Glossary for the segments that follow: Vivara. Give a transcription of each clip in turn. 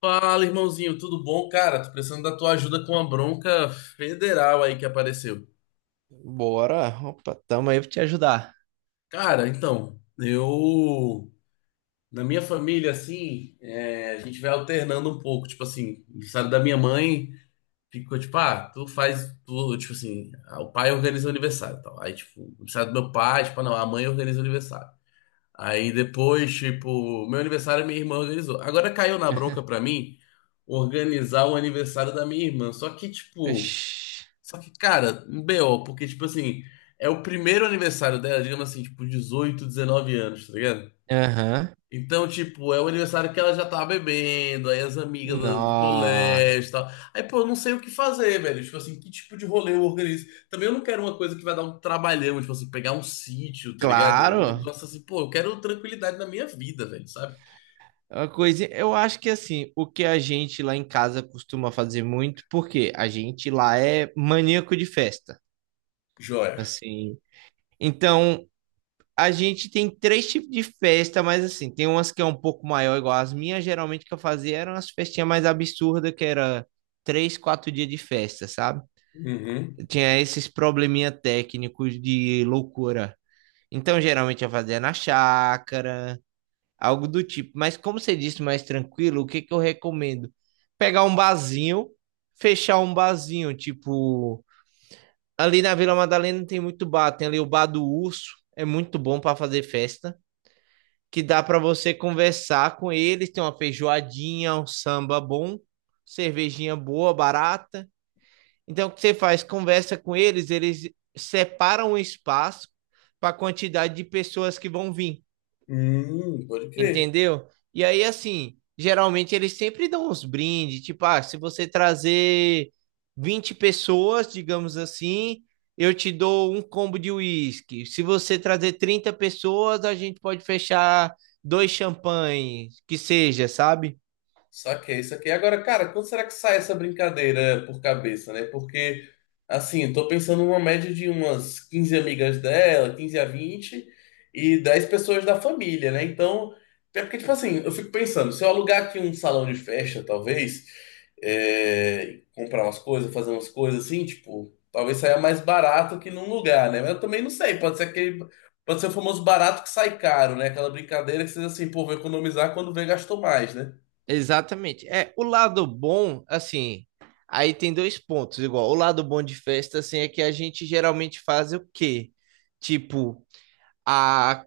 Fala, irmãozinho, tudo bom? Cara, tô precisando da tua ajuda com uma bronca federal aí que apareceu. Bora. Opa, tamo aí pra te ajudar. Cara, então, eu. Na minha família, assim, é, a gente vai alternando um pouco. Tipo assim, aniversário da minha mãe ficou tipo, ah, tu faz. Tu, tipo assim, ah, o pai organiza o aniversário e tal. Aí, tipo, o aniversário do meu pai, tipo, ah, não, a mãe organiza o aniversário. Aí depois, tipo, meu aniversário minha irmã organizou. Agora caiu na bronca pra mim organizar o aniversário da minha irmã. Só que, tipo. Oxi. Só que, cara, um BO, porque, tipo assim, é o primeiro aniversário dela, digamos assim, tipo, 18, 19 anos, tá ligado? Aham. Então, tipo, é o aniversário que ela já tava bebendo, aí as amigas do Nó. colégio e tal. Aí, pô, eu não sei o que fazer, velho. Tipo assim, que tipo de rolê eu organizo? Também eu não quero uma coisa que vai dar um trabalhão, tipo assim, pegar um sítio, tá ligado? Um Claro. negócio assim, pô, eu quero tranquilidade na minha vida, velho, sabe? É. Uma coisa, eu acho que assim, o que a gente lá em casa costuma fazer muito, porque a gente lá é maníaco de festa, Joia. assim. Então, a gente tem três tipos de festa, mas assim, tem umas que é um pouco maior, igual as minhas, geralmente que eu fazia eram as festinhas mais absurdas, que era 3, 4 dias de festa, sabe? Uhum. Tinha esses probleminha técnicos de loucura. Então, geralmente eu fazia na chácara, algo do tipo. Mas como você disse, mais tranquilo, o que que eu recomendo? Pegar um barzinho, fechar um barzinho, tipo, ali na Vila Madalena tem muito bar, tem ali o bar do Urso, é muito bom para fazer festa, que dá para você conversar com eles, tem uma feijoadinha, um samba bom, cervejinha boa, barata. Então, o que você faz? Conversa com eles, eles separam o espaço para a quantidade de pessoas que vão vir, Pode crer. entendeu? E aí, assim, geralmente eles sempre dão uns brindes, tipo, ah, se você trazer 20 pessoas, digamos assim, eu te dou um combo de uísque. Se você trazer 30 pessoas, a gente pode fechar dois champanhes, que seja, sabe? Saquei, saquei. Agora, cara, quando será que sai essa brincadeira por cabeça, né? Porque, assim, eu tô pensando numa média de umas 15 amigas dela, 15 a 20 e 10 pessoas da família, né? Então, é porque, tipo assim, eu fico pensando, se eu alugar aqui um salão de festa, talvez, é, comprar umas coisas, fazer umas coisas assim, tipo, talvez saia mais barato que num lugar, né? Mas eu também não sei, pode ser aquele, pode ser o famoso barato que sai caro, né? Aquela brincadeira que vocês, assim, pô, vou economizar quando vê, gastou mais, né? Exatamente. É, o lado bom, assim, aí tem dois pontos, igual. O lado bom de festa, assim, é que a gente geralmente faz o quê? Tipo, a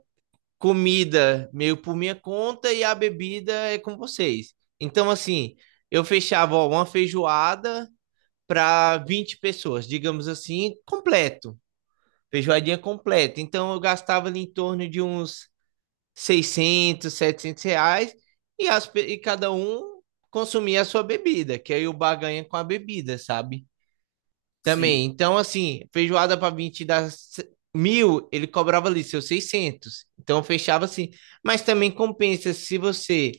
comida meio por minha conta e a bebida é com vocês. Então, assim, eu fechava, ó, uma feijoada para 20 pessoas, digamos assim, completo. Feijoadinha completa. Então, eu gastava ali em torno de uns 600, 700 reais e cada um consumir a sua bebida, que aí o bar ganha com a bebida, sabe? Sim. Também. Então, assim, feijoada para 20 dá mil, ele cobrava ali seus 600. Então, fechava assim. Mas também compensa se você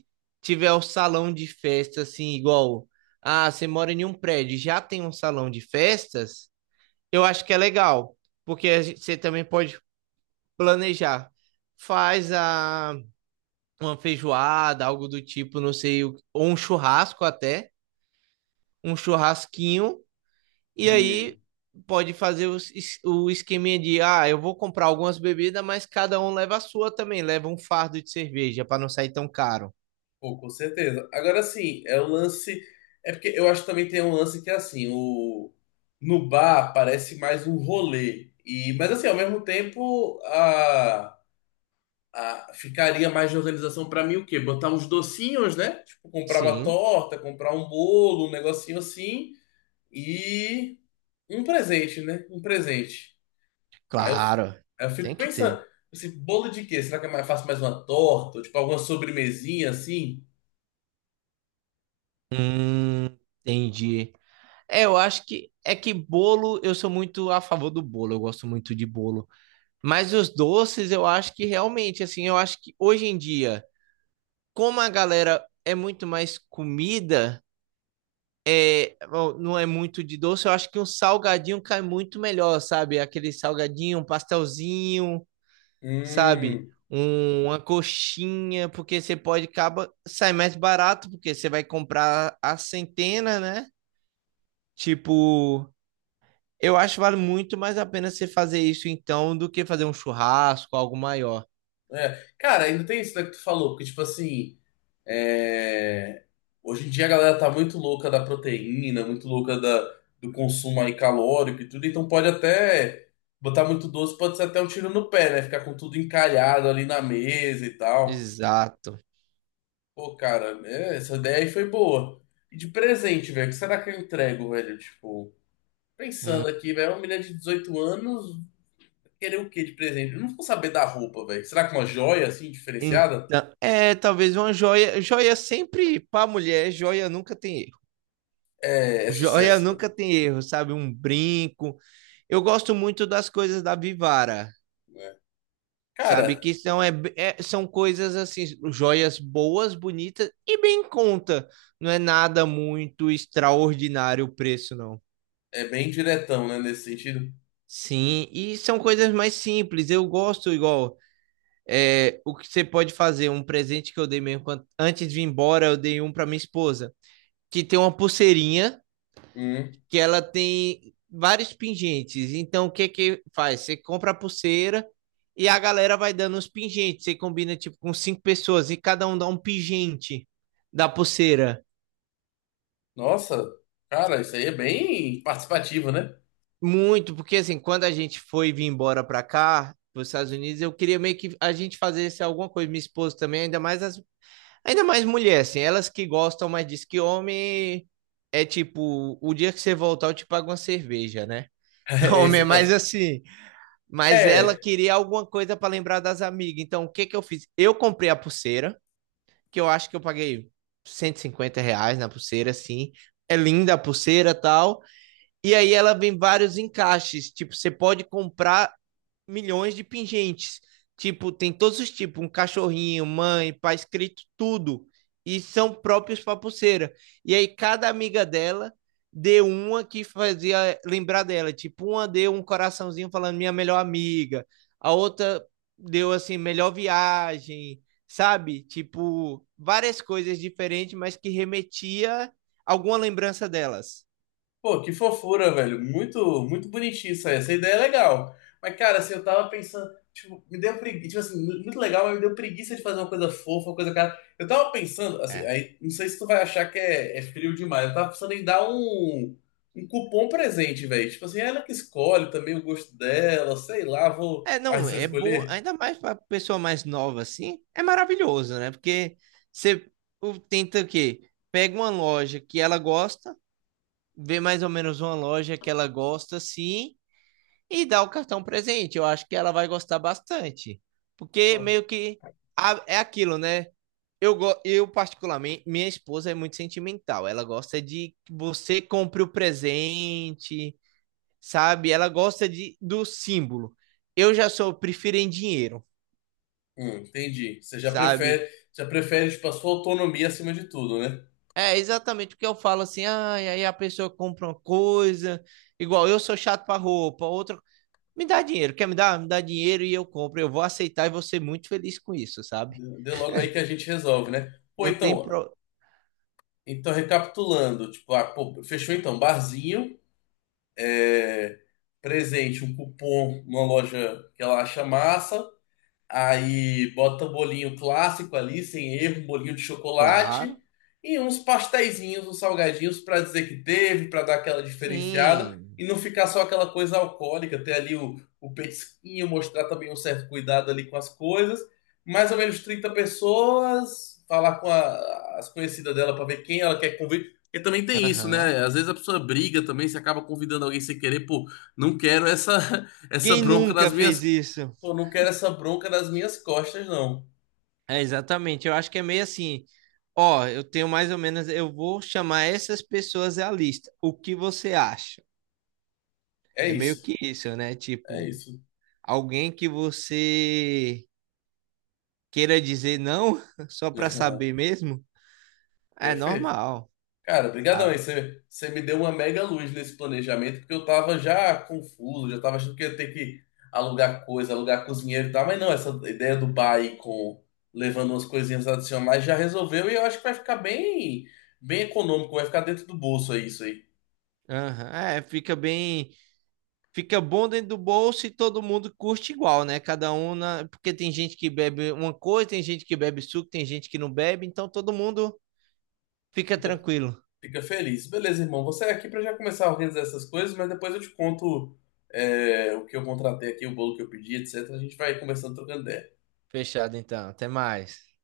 tiver o salão de festa, assim, igual. Ah, você mora em um prédio, já tem um salão de festas. Eu acho que é legal, porque você também pode planejar. Faz a uma feijoada, algo do tipo, não sei, ou um churrasco até, um churrasquinho, e aí Hum, pode fazer o esqueminha de, ah, eu vou comprar algumas bebidas, mas cada um leva a sua também, leva um fardo de cerveja para não sair tão caro. pô, com certeza. Agora sim, é o lance. É porque eu acho que também tem um lance que é assim, o no bar parece mais um rolê. E, mas assim, ao mesmo tempo, a ficaria mais de organização pra mim o quê? Botar uns docinhos, né? Tipo, comprar uma Sim, torta, comprar um bolo, um negocinho assim, e um presente, né? Um presente. Aí eu, fi- claro, aí eu fico tem que pensando, ter. esse bolo de quê? Será que eu faço mais uma torta? Ou, tipo, alguma sobremesinha assim? Entendi. É, eu acho que é que bolo, eu sou muito a favor do bolo, eu gosto muito de bolo. Mas os doces, eu acho que realmente, assim, eu acho que hoje em dia como a galera é muito mais comida, é, não é muito de doce, eu acho que um salgadinho cai muito melhor, sabe? Aquele salgadinho, um pastelzinho, sabe? Hum. Uma coxinha, porque você pode acaba sai mais barato, porque você vai comprar a centena, né? Tipo, eu acho que vale muito mais a pena você fazer isso então do que fazer um churrasco, algo maior. É, cara, ainda tem isso né, que tu falou, porque, tipo assim, é, hoje em dia a galera tá muito louca da proteína, muito louca do consumo aí calórico e tudo, então pode até botar muito doce, pode ser até um tiro no pé, né? Ficar com tudo encalhado ali na mesa e tal. Exato. Pô, cara, é, essa ideia aí foi boa. E de presente, velho, o que será que eu entrego, velho? Tipo, pensando aqui, velho, uma menina de 18 anos, querer o quê de presente? Eu não vou saber da roupa, velho. Será que uma joia, assim, Então, diferenciada? é, talvez uma joia. Joia sempre para mulher, joia nunca tem erro. É, é Joia sucesso, né? nunca tem erro, sabe? Um brinco. Eu gosto muito das coisas da Vivara, Né? sabe? Cara, Que são, é, são coisas assim, joias boas, bonitas e bem em conta. Não é nada muito extraordinário o preço, não. é bem diretão, né, nesse sentido. Sim, e são coisas mais simples. Eu gosto igual. É, o que você pode fazer, um presente que eu dei mesmo antes de ir embora, eu dei um para minha esposa, que tem uma pulseirinha Hum. que ela tem vários pingentes. Então, o que que faz? Você compra a pulseira e a galera vai dando os pingentes. Você combina tipo com cinco pessoas e cada um dá um pingente da pulseira. Nossa, cara, isso aí é bem participativo, né? Muito, porque assim, quando a gente foi vir embora para cá, para os Estados Unidos, eu queria meio que a gente fazesse alguma coisa, minha esposa também, ainda mais mulher, assim, elas que gostam mais disso que homem é tipo, o dia que você voltar eu te pago uma cerveja, né? É, Homem é esse mais cansa. assim. Mas ela É. queria alguma coisa para lembrar das amigas. Então, o que que eu fiz? Eu comprei a pulseira, que eu acho que eu paguei 150 reais na pulseira, assim. É linda a pulseira e tal. E aí ela vem vários encaixes. Tipo, você pode comprar milhões de pingentes. Tipo, tem todos os tipos, um cachorrinho, mãe, pai, escrito tudo. E são próprios para pulseira. E aí cada amiga dela deu uma que fazia lembrar dela. Tipo, uma deu um coraçãozinho falando minha melhor amiga. A outra deu assim, melhor viagem, sabe? Tipo, várias coisas diferentes, mas que remetia alguma lembrança delas. Pô, que fofura, velho. Muito, muito bonitinho isso aí. Essa ideia é legal. Mas, cara, assim, eu tava pensando, tipo, me deu preguiça, tipo assim, muito legal, mas me deu preguiça de fazer uma coisa fofa, uma coisa cara. Eu tava pensando, assim, É, aí, não sei se tu vai achar que é frio demais. Eu tava pensando em dar um cupom presente, velho. Tipo assim, ela que escolhe também o gosto dela, sei lá, vou. é, Ah, não, você vai é boa, escolher? ainda mais para pessoa mais nova assim, é maravilhoso, né? Porque você tenta o quê? Pega uma loja que ela gosta, vê mais ou menos uma loja que ela gosta assim e dá o cartão presente. Eu acho que ela vai gostar bastante. Porque Pô, meio que é aquilo, né? Eu particularmente, minha esposa é muito sentimental. Ela gosta de que você compre o presente, sabe? Ela gosta de, do símbolo. Eu já sou, prefiro em dinheiro, hum, entendi. Você já sabe? prefere, já prefere, tipo, a sua autonomia acima de tudo, né? É exatamente o que eu falo assim, ah, e aí a pessoa compra uma coisa, igual eu sou chato para roupa, outra, me dá dinheiro, quer me dar? Me dá dinheiro e eu compro, eu vou aceitar e vou ser muito feliz com isso, sabe? Dê logo aí que a gente resolve, né? Pô, Não tem então, pro... Então, recapitulando, tipo, ah, pô, fechou então, barzinho, é, presente, um cupom numa loja que ela acha massa, aí bota bolinho clássico ali, sem erro, um bolinho de chocolate Claro, e uns pasteizinhos, uns salgadinhos para dizer que teve, para dar aquela diferenciada sim, e não ficar só aquela coisa alcoólica, ter ali o petisquinho, mostrar também um certo cuidado ali com as coisas. Mais ou menos 30 pessoas, falar com as conhecidas dela para ver quem ela quer convidar. Porque também tem isso, aham. né? Às vezes a pessoa briga também, se acaba convidando alguém sem querer, pô, não quero essa essa Quem bronca nas nunca fez minhas isso? Pô, não quero essa bronca nas minhas costas, não. É exatamente, eu acho que é meio assim, ó, eu tenho mais ou menos, eu vou chamar essas pessoas à lista, o que você acha? É É meio isso. que isso, né? É Tipo, isso. alguém que você queira dizer não só para saber mesmo, é Perfeito. normal, Cara, brigadão aí. sabe? Você me deu uma mega luz nesse planejamento, porque eu tava já confuso, já tava achando que ia ter que alugar coisa, alugar cozinheiro e tal, mas não, essa ideia do bar aí com levando umas coisinhas adicionais já resolveu e eu acho que vai ficar bem, bem econômico, vai ficar dentro do bolso aí isso aí. Aham, é, fica bem, fica bom dentro do bolso e todo mundo curte igual, né? Cada um na, porque tem gente que bebe uma coisa, tem gente que bebe suco, tem gente que não bebe, então todo mundo fica tranquilo. Fica feliz. Beleza, irmão. Você é aqui para já começar a organizar essas coisas, mas depois eu te conto é, o que eu contratei aqui, o bolo que eu pedi, etc. A gente vai conversando, trocando ideia. Fechado então, até mais.